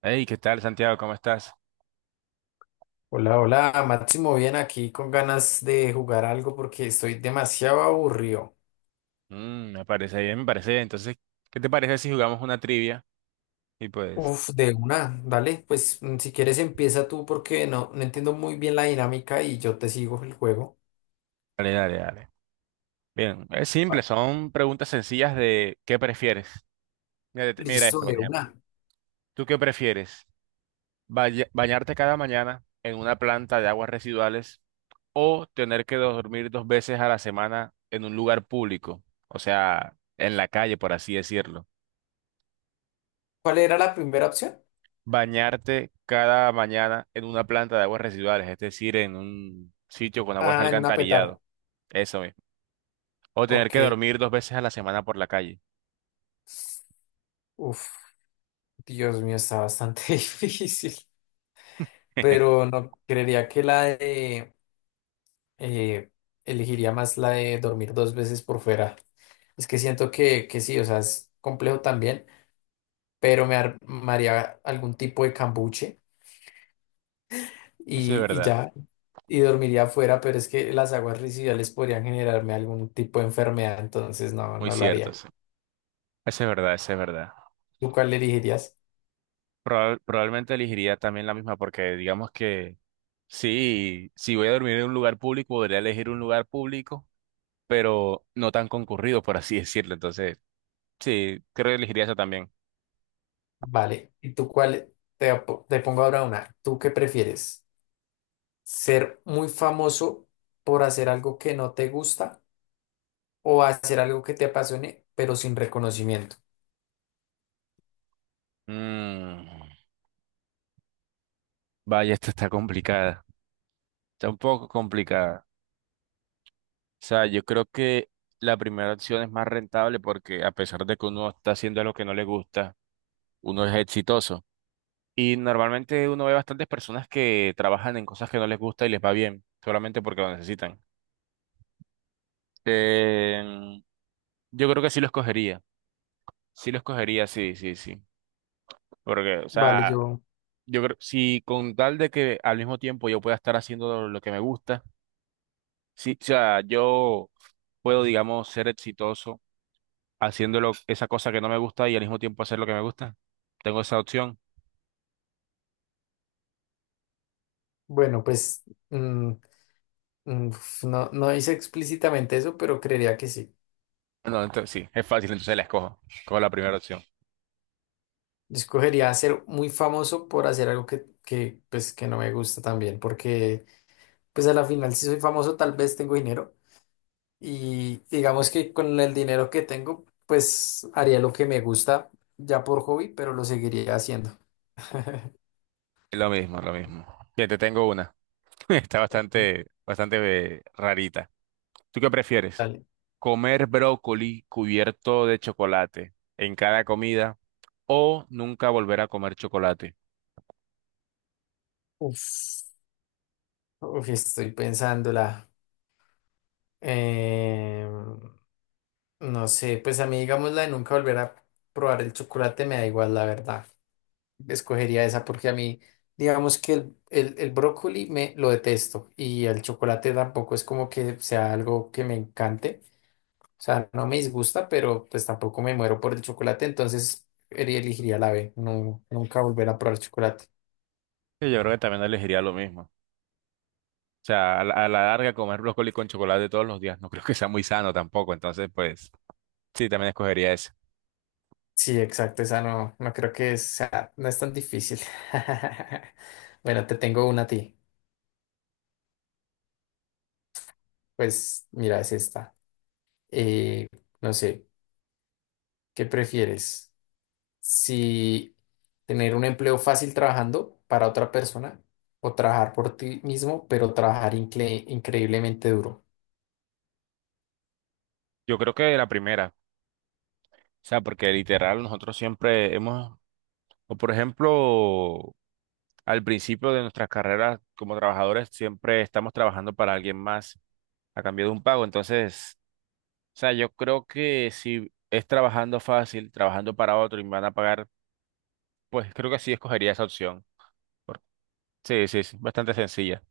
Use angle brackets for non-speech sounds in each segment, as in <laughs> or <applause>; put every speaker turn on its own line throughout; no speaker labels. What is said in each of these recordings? Hey, ¿qué tal, Santiago? ¿Cómo estás?
Hola, hola, Máximo, bien aquí con ganas de jugar algo porque estoy demasiado aburrido.
Me parece bien, me parece bien. Entonces, ¿qué te parece si jugamos una trivia? Y pues,
Uf, de una, dale, pues si quieres empieza tú porque no, no entiendo muy bien la dinámica y yo te sigo el juego.
dale, dale, dale. Bien, es simple, son preguntas sencillas de ¿qué prefieres? Mira, mira
Listo,
esto, por
de
ejemplo.
una.
¿Tú qué prefieres? ¿Bañarte cada mañana en una planta de aguas residuales o tener que dormir dos veces a la semana en un lugar público? O sea, en la calle, por así decirlo.
¿Cuál era la primera opción?
Bañarte cada mañana en una planta de aguas residuales, es decir, en un sitio con aguas de
Ah, en una petar.
alcantarillado. Eso mismo. O tener
Ok,
que dormir dos veces a la semana por la calle.
uf, Dios mío, está bastante <laughs> difícil,
<laughs>
pero no creería que eh, elegiría más la de dormir dos veces por fuera. Es que siento que sí, o sea, es complejo también. Pero me armaría algún tipo de cambuche
Eso es
y
verdad,
ya, y dormiría afuera, pero es que las aguas residuales podrían generarme algún tipo de enfermedad, entonces no,
muy
no lo
cierto.
haría.
Eso es verdad, eso es verdad.
¿Tú cuál elegirías?
Probablemente elegiría también la misma porque digamos que sí, si voy a dormir en un lugar público, podría elegir un lugar público, pero no tan concurrido, por así <laughs> decirlo. Entonces, sí, creo que elegiría eso también.
Vale, ¿y tú cuál? Te pongo ahora una. ¿Tú qué prefieres? ¿Ser muy famoso por hacer algo que no te gusta o hacer algo que te apasione, pero sin reconocimiento?
Mm, vaya, esta está complicada, está un poco complicada. O sea, yo creo que la primera opción es más rentable porque a pesar de que uno está haciendo lo que no le gusta, uno es exitoso. Y normalmente uno ve bastantes personas que trabajan en cosas que no les gusta y les va bien, solamente porque lo necesitan. Em, yo creo que sí lo escogería. Sí lo escogería, sí, sí, sí. Porque, o
Vale,
sea, yo creo, si con tal de que al mismo tiempo yo pueda estar haciendo lo que me gusta, sí, o sea, yo puedo, digamos, ser exitoso haciéndolo esa cosa que no me gusta y al mismo tiempo hacer lo que me gusta. Tengo esa opción.
bueno, pues mm, mm, no, no hice explícitamente eso, pero creería que sí.
No, entonces sí, es fácil, entonces la escojo. Escojo la primera opción.
Yo escogería ser muy famoso por hacer algo que, pues, que no me gusta también, porque pues a la final si soy famoso tal vez tengo dinero y digamos que con el dinero que tengo pues haría lo que me gusta ya por hobby, pero lo seguiría haciendo. <laughs>
Lo mismo, lo mismo. Bien, te tengo una. <laughs> Está
Ok,
bastante, bastante rarita. ¿Tú qué prefieres?
dale.
¿Comer brócoli cubierto de chocolate en cada comida o nunca volver a comer chocolate?
Uf, uf, estoy pensándola. Eh, no sé, pues a mí digamos la de nunca volver a probar el chocolate me da igual, la verdad. Escogería esa porque a mí, digamos que el brócoli me lo detesto y el chocolate tampoco es como que sea algo que me encante. O sea, no me disgusta, pero pues tampoco me muero por el chocolate, entonces elegiría la B, no, nunca volver a probar chocolate.
Sí, yo creo que también elegiría lo mismo. O sea, a la larga comer brócoli con chocolate todos los días no creo que sea muy sano tampoco, entonces pues sí, también escogería ese.
Sí, exacto, esa no, no creo que sea, no es tan difícil. <laughs> Bueno, te tengo una a ti. Pues mira, es esta. Eh, no sé, ¿qué prefieres? Si tener un empleo fácil trabajando para otra persona o trabajar por ti mismo, pero trabajar increíblemente duro.
Yo creo que la primera, o sea, porque literal nosotros siempre hemos, o por ejemplo, al principio de nuestras carreras como trabajadores siempre estamos trabajando para alguien más a cambio de un pago, entonces, o sea, yo creo que si es trabajando fácil, trabajando para otro y me van a pagar, pues creo que sí escogería esa opción. Por- Sí, sí, sí, bastante sencilla.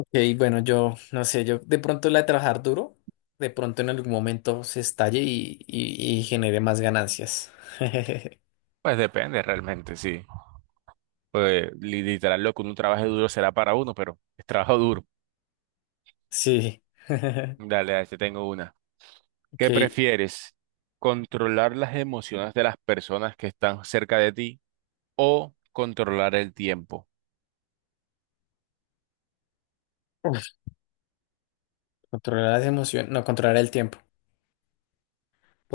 Ok, bueno, yo no sé, yo de pronto la de trabajar duro, de pronto en algún momento se estalle y genere más ganancias. <laughs>
Pues depende realmente, sí. Pues literal, lo que uno trabaje duro será para uno, pero es trabajo duro.
Sí. <laughs>
Dale, ahí te tengo una. ¿Qué
Ok.
prefieres? ¿Controlar las emociones de las personas que están cerca de ti o controlar el tiempo?
Uf, controlar las emociones, no, controlar el tiempo,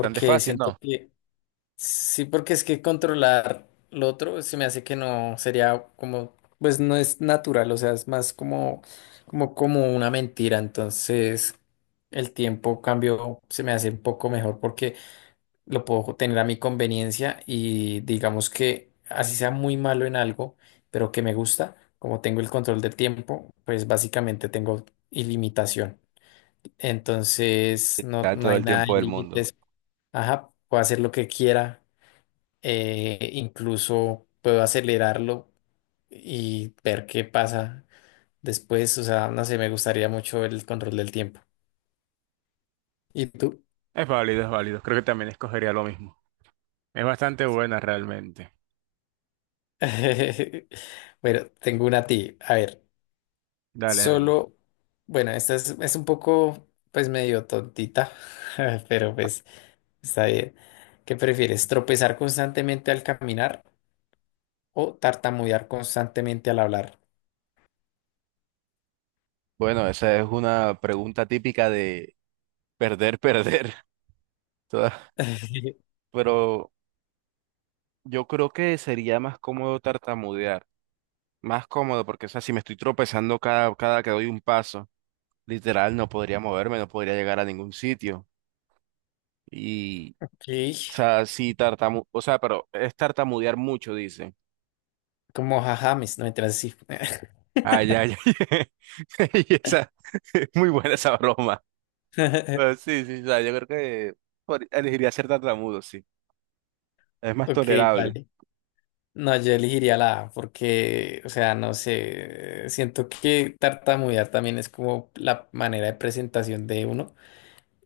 Bastante fácil,
siento
¿no?
que sí, porque es que controlar lo otro se me hace que no sería como, pues no es natural, o sea, es más como una mentira. Entonces, el tiempo cambio se me hace un poco mejor porque lo puedo tener a mi conveniencia y digamos que así sea muy malo en algo, pero que me gusta, como tengo el control del tiempo, pues básicamente tengo ilimitación. Entonces, no,
Ya
no
todo
hay
el
nada de
tiempo del mundo.
límites. Ajá, puedo hacer lo que quiera incluso puedo acelerarlo y ver qué pasa después. O sea, no sé, me gustaría mucho el control del tiempo. ¿Y tú?
Es válido, es válido. Creo que también escogería lo mismo. Es bastante buena realmente.
<laughs> Bueno, tengo una a ti. A ver,
Dale, dale.
solo, bueno, esta es un poco, pues medio tontita, <laughs> pero pues está bien. ¿Qué prefieres? ¿Tropezar constantemente al caminar o tartamudear constantemente al hablar?
Bueno, esa es una pregunta típica de perder, perder. <laughs> Toda-
<laughs>
pero yo creo que sería más cómodo tartamudear, más cómodo porque, o sea, si me estoy tropezando cada que doy un paso, literal no podría moverme, no podría llegar a ningún sitio. Y, o
Ok,
sea, si tartamu, o sea, pero es tartamudear mucho, dice.
como jajames, no me así.
Ah, ya, ya. <laughs> Y esa, <laughs> es muy buena esa broma. Pero
<laughs>
sí, sí, o sea, yo creo que elegiría ser tartamudo, sí. Es más
Ok,
tolerable.
vale. No, yo elegiría la A porque, o sea, no sé, siento que tartamudear también es como la manera de presentación de uno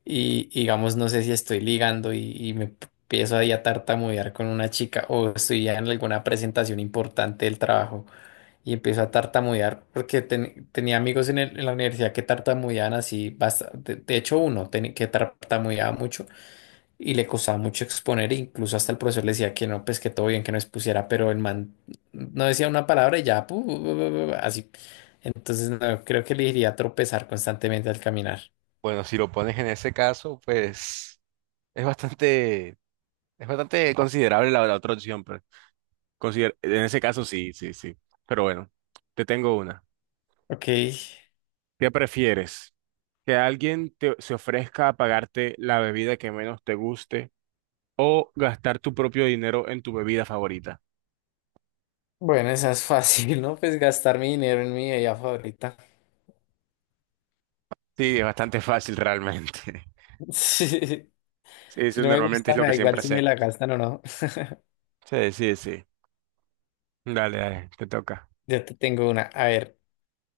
y digamos, no sé si estoy ligando y me empiezo ahí a tartamudear con una chica o estoy ya en alguna presentación importante del trabajo y empiezo a tartamudear porque tenía amigos en la universidad que tartamudeaban así, de hecho uno que tartamudeaba mucho. Y le costaba mucho exponer, e incluso hasta el profesor le decía que no, pues que todo bien, que no expusiera, pero el man no decía una palabra y ya, pu- pu- pu- pu- así. Entonces, no, creo que le iría a tropezar constantemente al caminar.
Bueno, si lo pones en ese caso, pues es bastante, es bastante considerable la, la otra opción, pues. En ese caso sí, sí, sí. Pero bueno, te tengo una.
Ok,
¿Qué prefieres? ¿Que alguien se ofrezca a pagarte la bebida que menos te guste o gastar tu propio dinero en tu bebida favorita?
bueno, esa es fácil, ¿no? Pues gastar mi dinero en mi bebida favorita. <laughs>
Sí, es bastante fácil realmente. <laughs>
Sí.
Sí,
Si
eso
no me
normalmente
gusta,
es lo
me
que
da
siempre
igual si me
hacemos.
la gastan o no.
Sí, sí, sí. Dale, dale, te toca.
Yo te tengo una. A ver,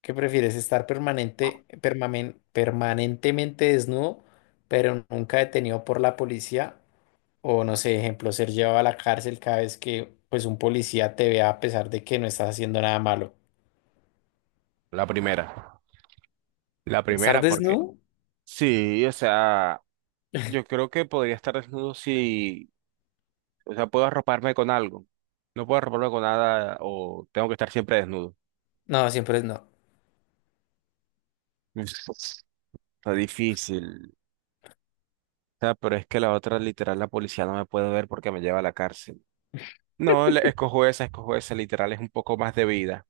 ¿qué prefieres? ¿Estar permanentemente desnudo, pero nunca detenido por la policía? O no sé, ejemplo, ser llevado a la cárcel cada vez que pues un policía te vea a pesar de que no estás haciendo nada malo.
La primera. La
¿Estar
primera, porque
desnudo?
sí, o sea, yo creo que podría estar desnudo si, o sea, puedo arroparme con algo. No puedo arroparme con nada o tengo que estar siempre desnudo.
No, siempre es no.
Es- Está difícil. O sea, pero es que la otra, literal, la policía no me puede ver porque me lleva a la cárcel. No, escojo esa, literal, es un poco más de vida.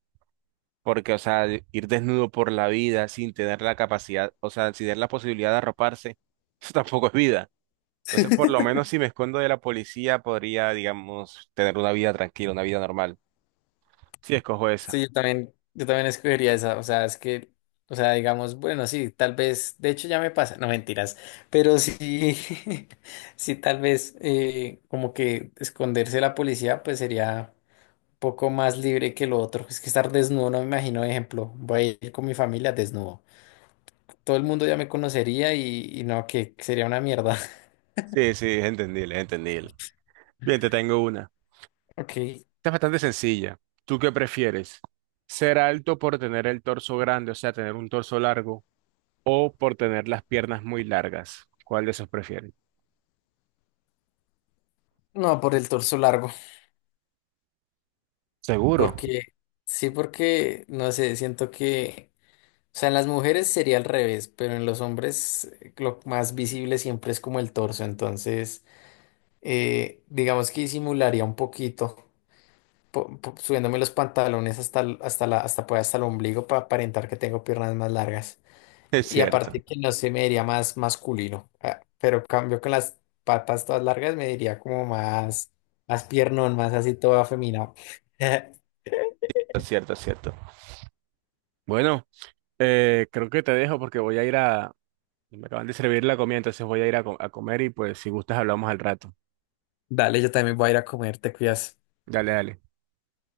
Porque, o sea, ir desnudo por la vida sin tener la capacidad, o sea, sin tener la posibilidad de arroparse, <laughs> eso tampoco es vida. Entonces, por lo
<laughs>
menos si me escondo de la policía, podría, digamos, tener una vida tranquila, una vida normal. Sí, escojo esa.
Sí, yo también escogería esa. O sea, es que, o sea, digamos, bueno, sí, tal vez, de hecho ya me pasa, no mentiras, pero sí, <laughs> sí, tal vez como que esconderse de la policía, pues sería un poco más libre que lo otro. Es que estar desnudo, no me imagino, ejemplo, voy a ir con mi familia desnudo. Todo el mundo ya me conocería y no, que sería una mierda. <laughs>
Sí, sí, es entendible, es entendible. Bien, te tengo una.
Ok.
Esta es bastante sencilla. ¿Tú qué prefieres? ¿Ser alto por tener el torso grande, o sea, tener un torso largo, o por tener las piernas muy largas? ¿Cuál de esos prefieres?
No, por el torso largo.
Seguro. <laughs>
Porque, sí, porque, no sé, siento que, o sea, en las mujeres sería al revés, pero en los hombres lo más visible siempre es como el torso. Entonces, digamos que disimularía un poquito, subiéndome los pantalones hasta, el- hasta la, hasta, pues, hasta el ombligo para aparentar que tengo piernas más largas.
Es
Y
cierto,
aparte que no se me diría más masculino, ah, pero cambio con las patas todas largas me diría como más piernón, más así todo afeminado. <laughs>
es cierto, es cierto. Bueno, creo que te dejo porque voy a ir a... Me acaban de servir la comida, entonces voy a ir a comer y pues si gustas hablamos al rato.
Dale, yo también voy a ir a comer, te cuidas.
Dale, dale.